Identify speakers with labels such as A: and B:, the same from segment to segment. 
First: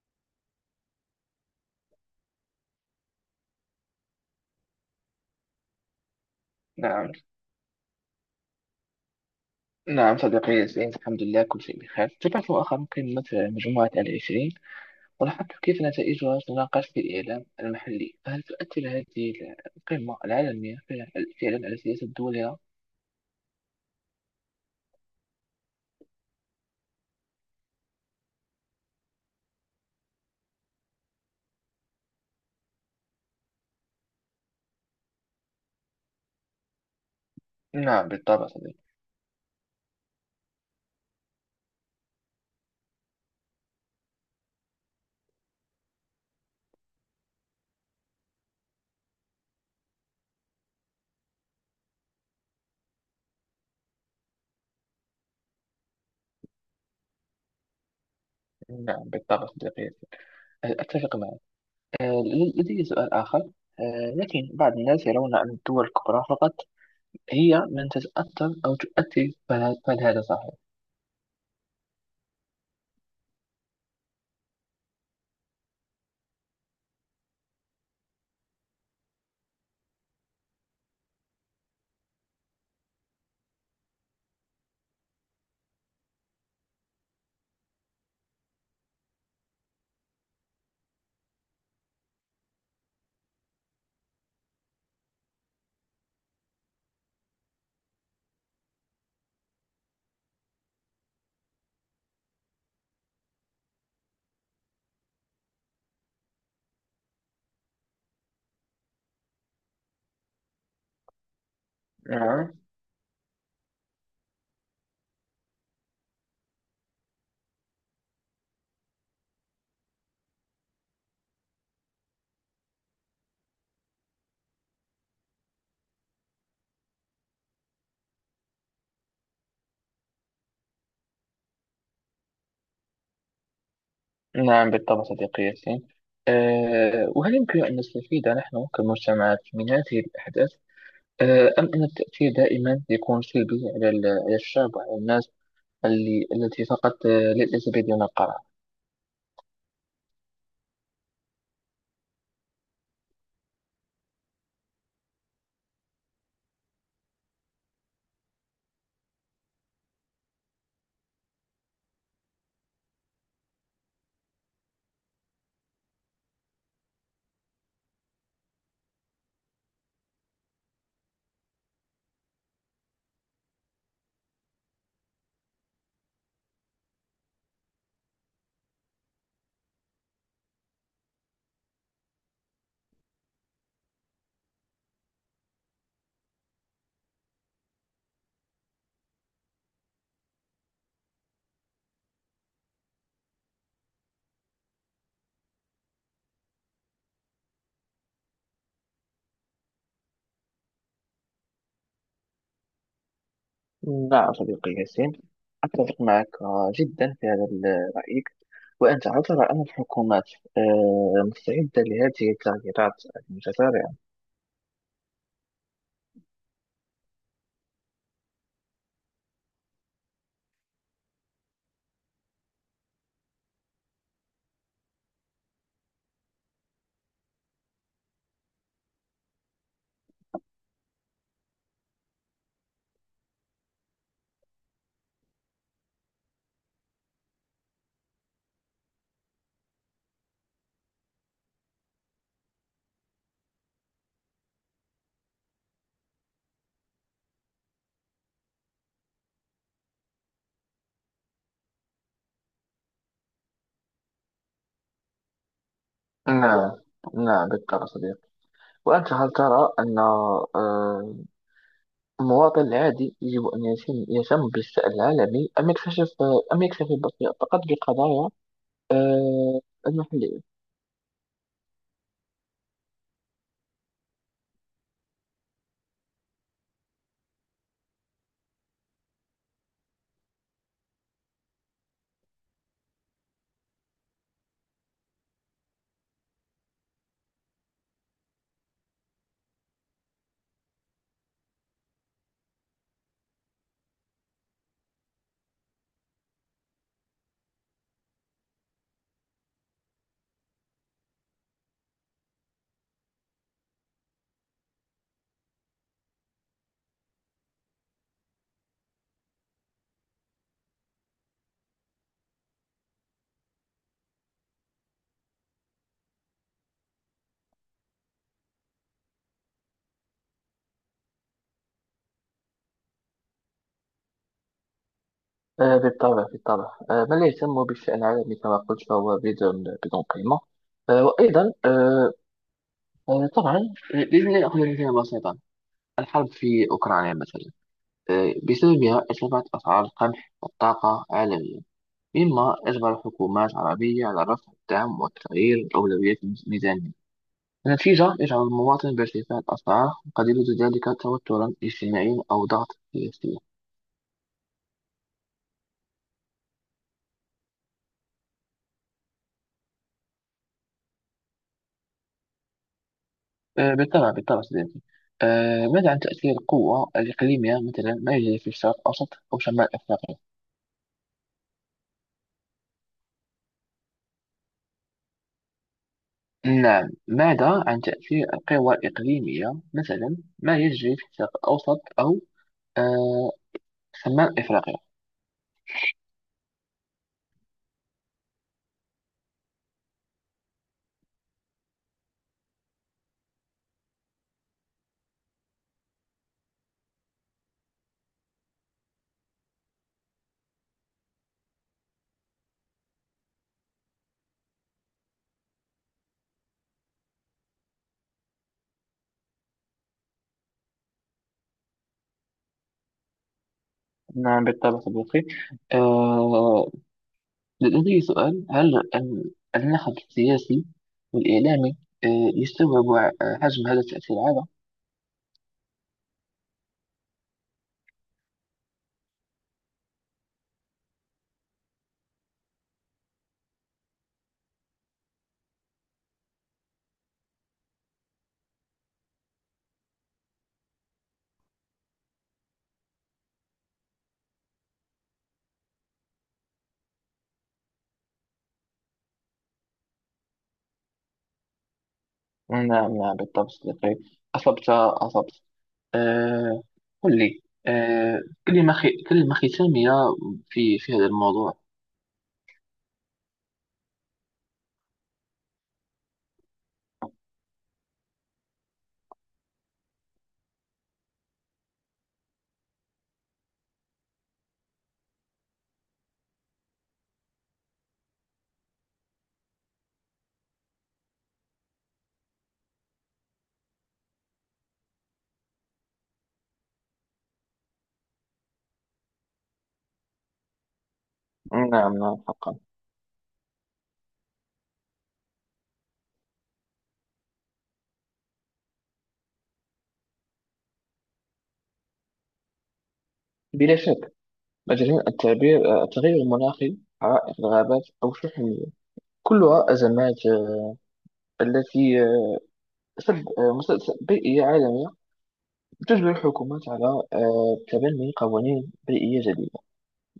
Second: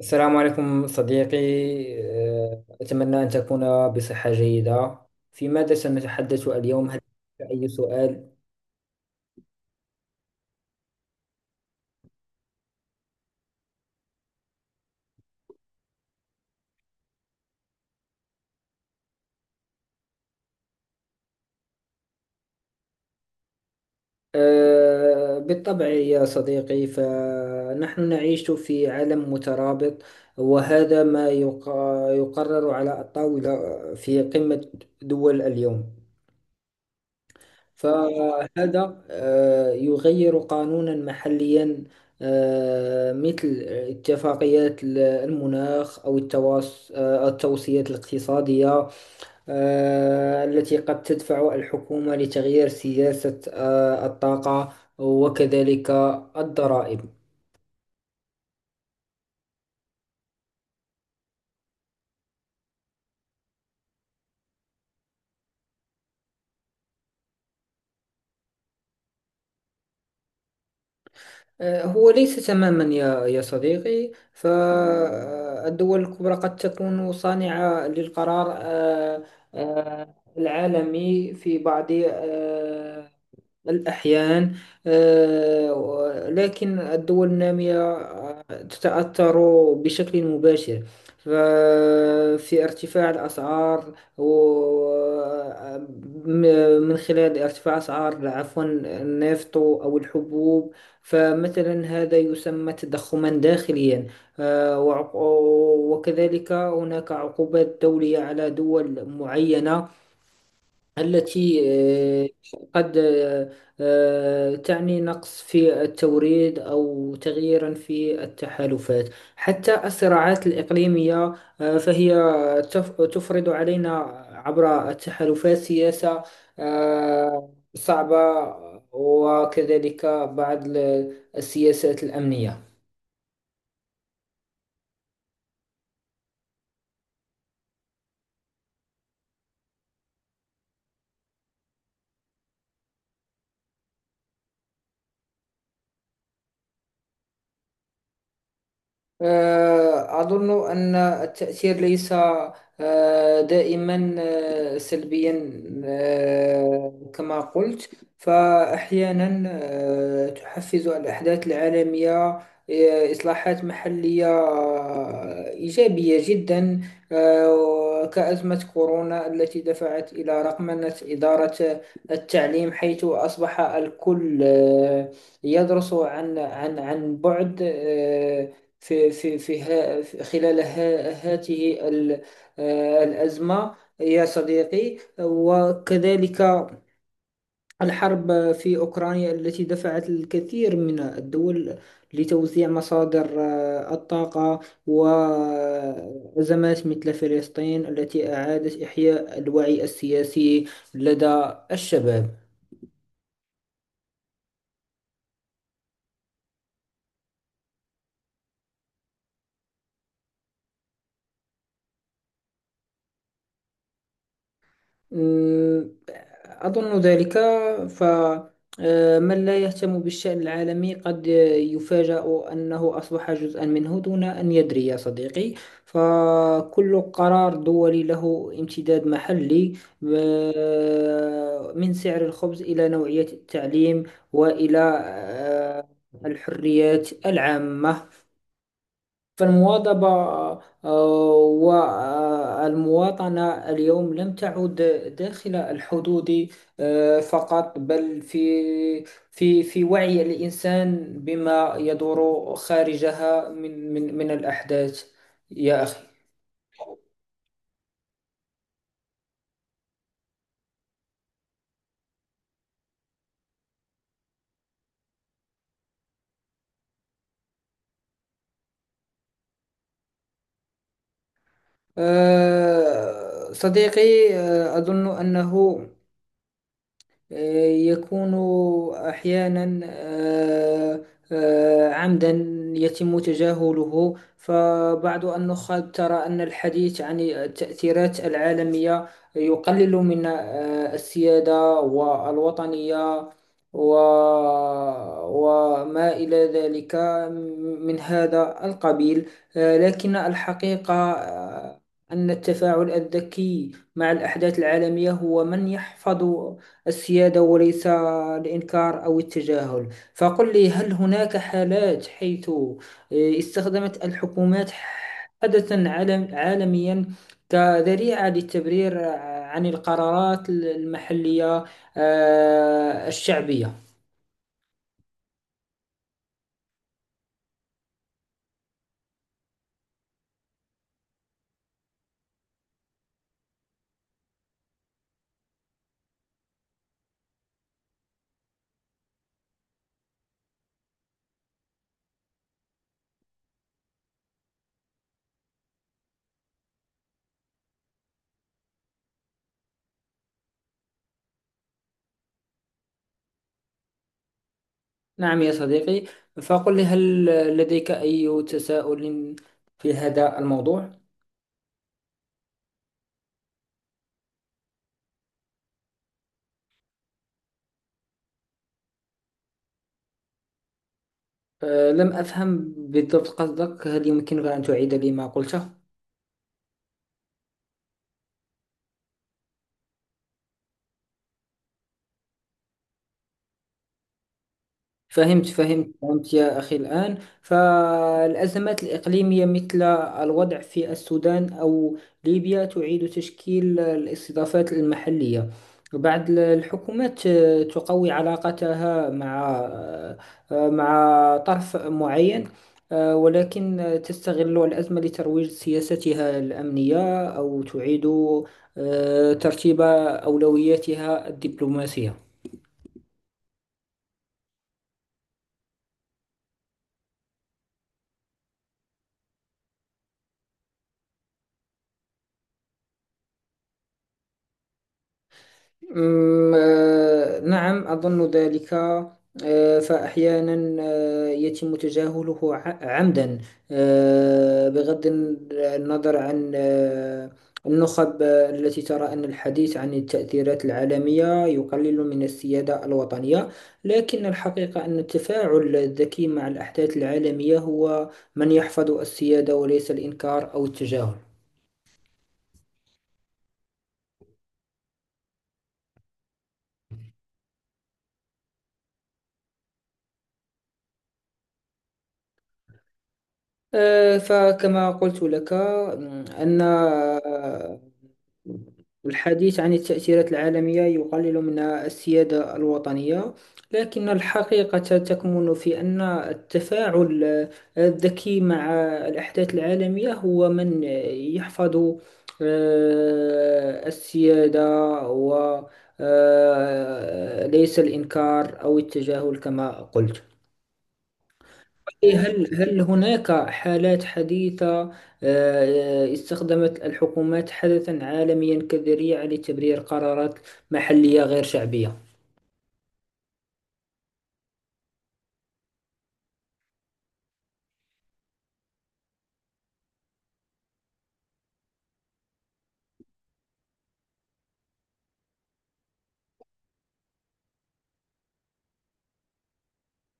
A: السلام عليكم صديقي. أتمنى أن تكون بصحة جيدة. في ماذا سنتحدث اليوم، هل
B: نعم،
A: أي سؤال؟
B: نعم صديقي، سعيد الحمد لله كل شيء بخير. تابعت مؤخرا قمة مجموعة 20 ولاحظت كيف نتائجها تناقش في الإعلام المحلي، فهل تؤثر هذه القمة العالمية فعلاً على سياسة دولها؟
A: بالطبع يا صديقي، فنحن نعيش في عالم مترابط، وهذا ما يقرر على الطاولة في قمة دول اليوم.
B: نعم بالطبع صديقي.
A: فهذا يغير قانونا محليا، مثل اتفاقيات المناخ أو التوصيات الاقتصادية التي قد تدفع الحكومة لتغيير سياسة الطاقة، وكذلك الضرائب.
B: نعم بالطبع صديقي، أتفق معك. آه، لدي سؤال آخر. لكن بعض الناس يرون أن الدول الكبرى فقط هي من تتأثر أو تؤثر، فهل هذا صحيح؟
A: هو ليس تماما يا صديقي، فالدول الكبرى قد تكون صانعة للقرار العالمي في بعض الأحيان. لكن الدول النامية تتأثر بشكل مباشر، ففي ارتفاع الأسعار من خلال ارتفاع أسعار، عفوا، النفط أو الحبوب. فمثلا هذا يسمى تضخما داخليا. آه، وعق- وكذلك هناك عقوبات دولية على دول معينة، التي
B: نعم،
A: قد تعني نقص في التوريد أو تغييرا في التحالفات، حتى الصراعات الإقليمية فهي تفرض علينا عبر التحالفات سياسة صعبة، وكذلك بعض السياسات الأمنية.
B: نعم بالطبع صديقي ياسين. وهل يمكن أن نستفيد نحن كمجتمعات من هذه الأحداث، أم أن التأثير دائما يكون سلبي على على الشعب وعلى الناس التي فقط ليس بيدنا القرار؟
A: أظن أن التأثير ليس دائما سلبيا، كما قلت. فأحيانا تحفز الأحداث العالمية إصلاحات محلية إيجابية جدا، كأزمة كورونا التي دفعت إلى رقمنة إدارة التعليم، حيث أصبح الكل يدرس عن بعد خلال هاته الأزمة يا صديقي. وكذلك الحرب في أوكرانيا التي دفعت الكثير من الدول لتوزيع مصادر الطاقة، وأزمات مثل فلسطين التي أعادت إحياء الوعي السياسي لدى الشباب.
B: نعم صديقي ياسين، أتفق معك جدا في هذا رأيك. وأنت ترى أن الحكومات مستعدة لهذه التغييرات المتسارعة؟
A: مم، أظن ذلك. ف آه، من لا يهتم بالشأن العالمي قد يفاجأ أنه أصبح جزءا منه دون أن يدري يا صديقي. فكل قرار دولي له امتداد محلي، من سعر الخبز إلى نوعية التعليم، وإلى آه، الحريات العامة. فالمواظبة آه، والمواطنة اليوم لم تعد داخل الحدود فقط، بل في وعي الإنسان بما يدور خارجها من الأحداث يا أخي.
B: نعم، نعم بالطبع صديقي. وأنت هل ترى أن المواطن العادي يجب أن يهتم بالشأن العالمي، أم يكتشف أم يكتفي فقط بقضايا آه، المحلية؟
A: صديقي، أظن أنه يكون أحيانا عمدا يتم تجاهله. فبعض النخب ترى أن الحديث عن التأثيرات العالمية يقلل من السيادة والوطنية و... وما إلى ذلك من هذا القبيل. لكن الحقيقة أن التفاعل الذكي مع الأحداث العالمية هو من يحفظ السيادة، وليس الإنكار أو التجاهل. فقل لي، هل هناك حالات حيث استخدمت الحكومات حدثا عالميا كذريعة للتبرير عن القرارات المحلية الشعبية؟
B: بالطبع، بالطبع، من لا يهتم بالشأن العالمي كما قلت فهو بدون قيمة. وأيضا، طبعا لازم نأخذ مثالا بسيطا. الحرب في أوكرانيا مثلا، بسببها ارتفعت أسعار القمح والطاقة عالميا، مما أجبر الحكومات العربية على رفع الدعم والتغيير أولويات الميزانية، في جهر يجعل المواطن بارتفاع الأسعار، وقد يزيد ذلك توترا اجتماعيا أو ضغط سياسي.
A: نعم يا صديقي، فقل لي، هل لديك أي تساؤل في هذا الموضوع؟
B: بالطبع، بالطبع صديقي. ماذا عن تأثير القوة الإقليمية، مثلا ما يجري في الشرق الأوسط أو شمال أفريقيا؟
A: لم أفهم بالضبط قصدك، هل يمكنك أن تعيد لي ما قلته؟
B: نعم، ماذا عن تأثير القوى الإقليمية، مثلا ما يجري في الشرق الأوسط أو آه، شمال أفريقيا؟
A: فهمت يا أخي الآن. فالأزمات الإقليمية مثل الوضع في السودان أو ليبيا تعيد تشكيل الاستضافات المحلية. بعض الحكومات تقوي علاقتها مع مع طرف معين، ولكن تستغل الأزمة لترويج سياستها الأمنية، أو تعيد ترتيب أولوياتها الدبلوماسية.
B: نعم بالطبع صديقي، لدي سؤال. هل النهج السياسي والإعلامي آه، يستوعب حجم هذا التأثير هذا؟
A: أمم، آه، نعم أظن ذلك. فأحيانا يتم تجاهله عمدا، بغض النظر عن النخب التي ترى أن الحديث عن التأثيرات العالمية يقلل من السيادة الوطنية. لكن الحقيقة أن التفاعل الذكي مع الأحداث العالمية هو من يحفظ السيادة، وليس الإنكار أو التجاهل.
B: نعم، نعم بالطبع صديقي، أصبت، أصبت. آه، قل لي، آه، كلمة ختامية في هذا الموضوع.
A: فكما قلت لك، أن الحديث عن التأثيرات العالمية يقلل من السيادة الوطنية، لكن الحقيقة تكمن في أن التفاعل الذكي مع الأحداث العالمية هو من يحفظ السيادة، و ليس الإنكار أو التجاهل كما قلت.
B: نعم، نعم
A: إيه،
B: حقا.
A: هل هناك حالات حديثة استخدمت الحكومات حدثا عالميا كذريعة لتبرير قرارات محلية غير شعبية؟
B: بلا شك، مجال التعبير، التغير المناخي، حرائق الغابات أو شحن المياه، كلها أزمات، التي مسبب بيئي عالمي، تجبر الحكومات على تبني قوانين بيئية جديدة،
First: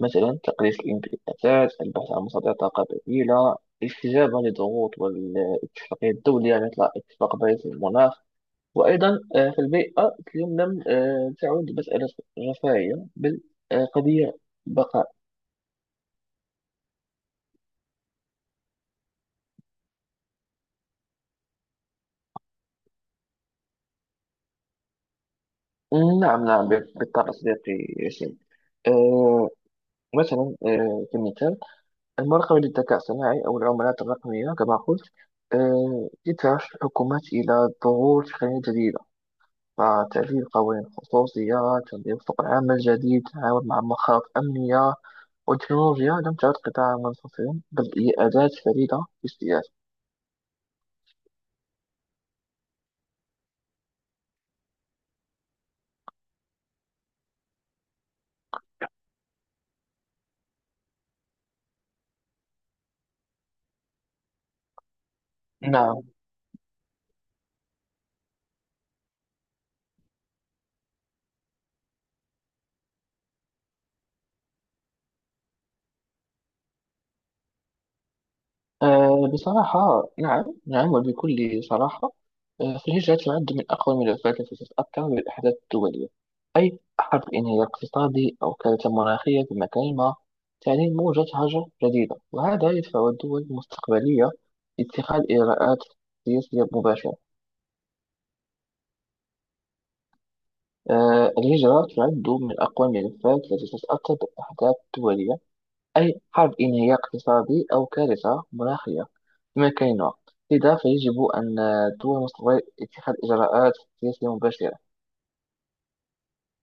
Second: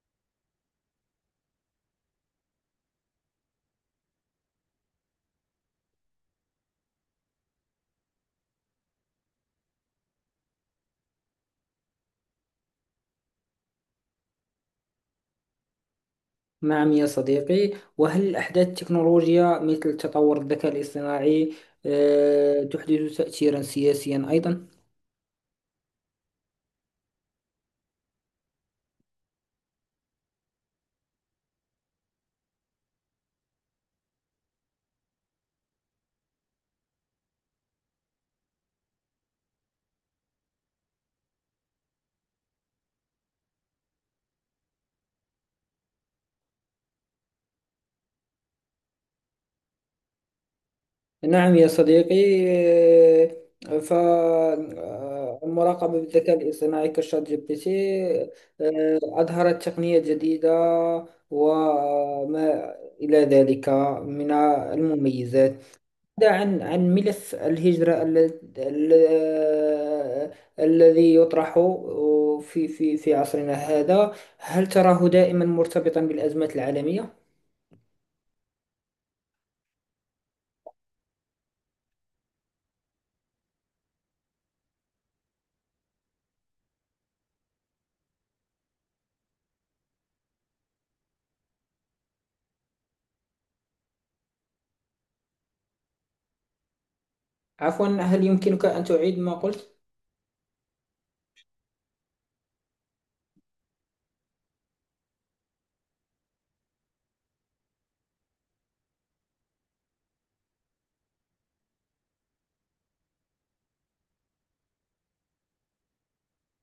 B: مثلا تقليص الانبعاثات، البحث عن مصادر طاقة بديلة، الاستجابة للضغوط والاتفاقية الدولية مثل اتفاق باريس للمناخ. وأيضا، في البيئة اليوم لم تعد مسألة رفاهية، بل قضية بقاء.
A: نعم يا صديقي، وهل أحداث التكنولوجيا مثل تطور الذكاء الاصطناعي تحدث تأثيرا سياسيا أيضا؟
B: نعم، نعم بالطبع صديقي ياسين. آه، مثلا، كمثال، المراقبة للذكاء الصناعي أو العملات الرقمية، كما قلت، تدفع الحكومات إلى ظهور تقنيات جديدة، فتعديل قوانين الخصوصية، تنظيم سوق العمل الجديد، تعاون مع مخاوف أمنية. والتكنولوجيا لم تعد قطاعا منفصلا، بل هي أداة فريدة في السياسة.
A: نعم يا صديقي، فالمراقبة بالذكاء الاصطناعي كشات جي بي تي أظهرت تقنية جديدة، وما إلى ذلك من المميزات.
B: نعم.
A: بعد عن ملف الهجرة ال- الذي يطرح في عصرنا هذا، هل تراه دائما مرتبطا بالأزمات العالمية؟
B: بصراحة نعم، نعم وبكل صراحة. فالهجرة تعد من أقوى ملفات التي تتأثر بالأحداث الدولية، أي حرب، انهيار اقتصادي، أو كارثة مناخية في مكان ما تعني موجة هجر جديدة، وهذا يدفع الدول المستقبلية لاتخاذ إجراءات سياسية مباشرة.
A: عفوا، هل يمكنك أن تعيد ما قلت؟
B: الهجرة تعد من أقوى الملفات التي تتأثر بالأحداث الدولية، أي حرب، انهيار اقتصادي، أو كارثة مناخية، بما كان الوقت، لذا فيجب أن الدول المستقبلية اتخاذ إجراءات سياسية مباشرة.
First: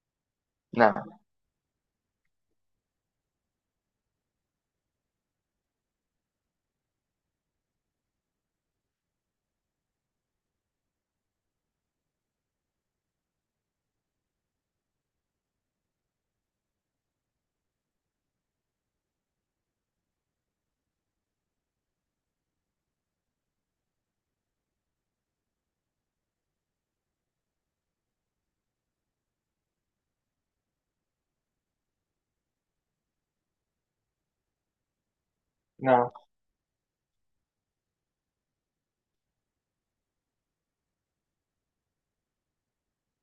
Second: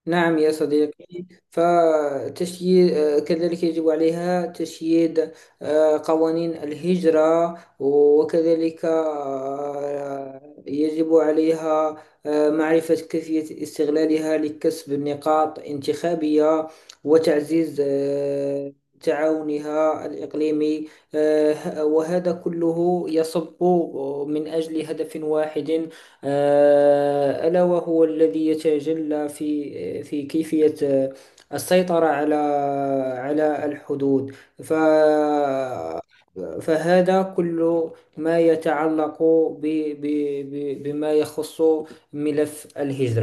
A: نعم يا
B: نعم،
A: صديقي. فتشييد كذلك يجب عليها تشييد قوانين الهجرة، وكذلك يجب عليها معرفة كيفية استغلالها لكسب نقاط انتخابية، وتعزيز تعاونها الإقليمي. وهذا كله يصب من أجل هدف واحد، ألا وهو الذي يتجلى في كيفية السيطرة على الحدود. ف
B: نعم.
A: فهذا كل ما يتعلق ب ب ب بما يخص ملف الهجرة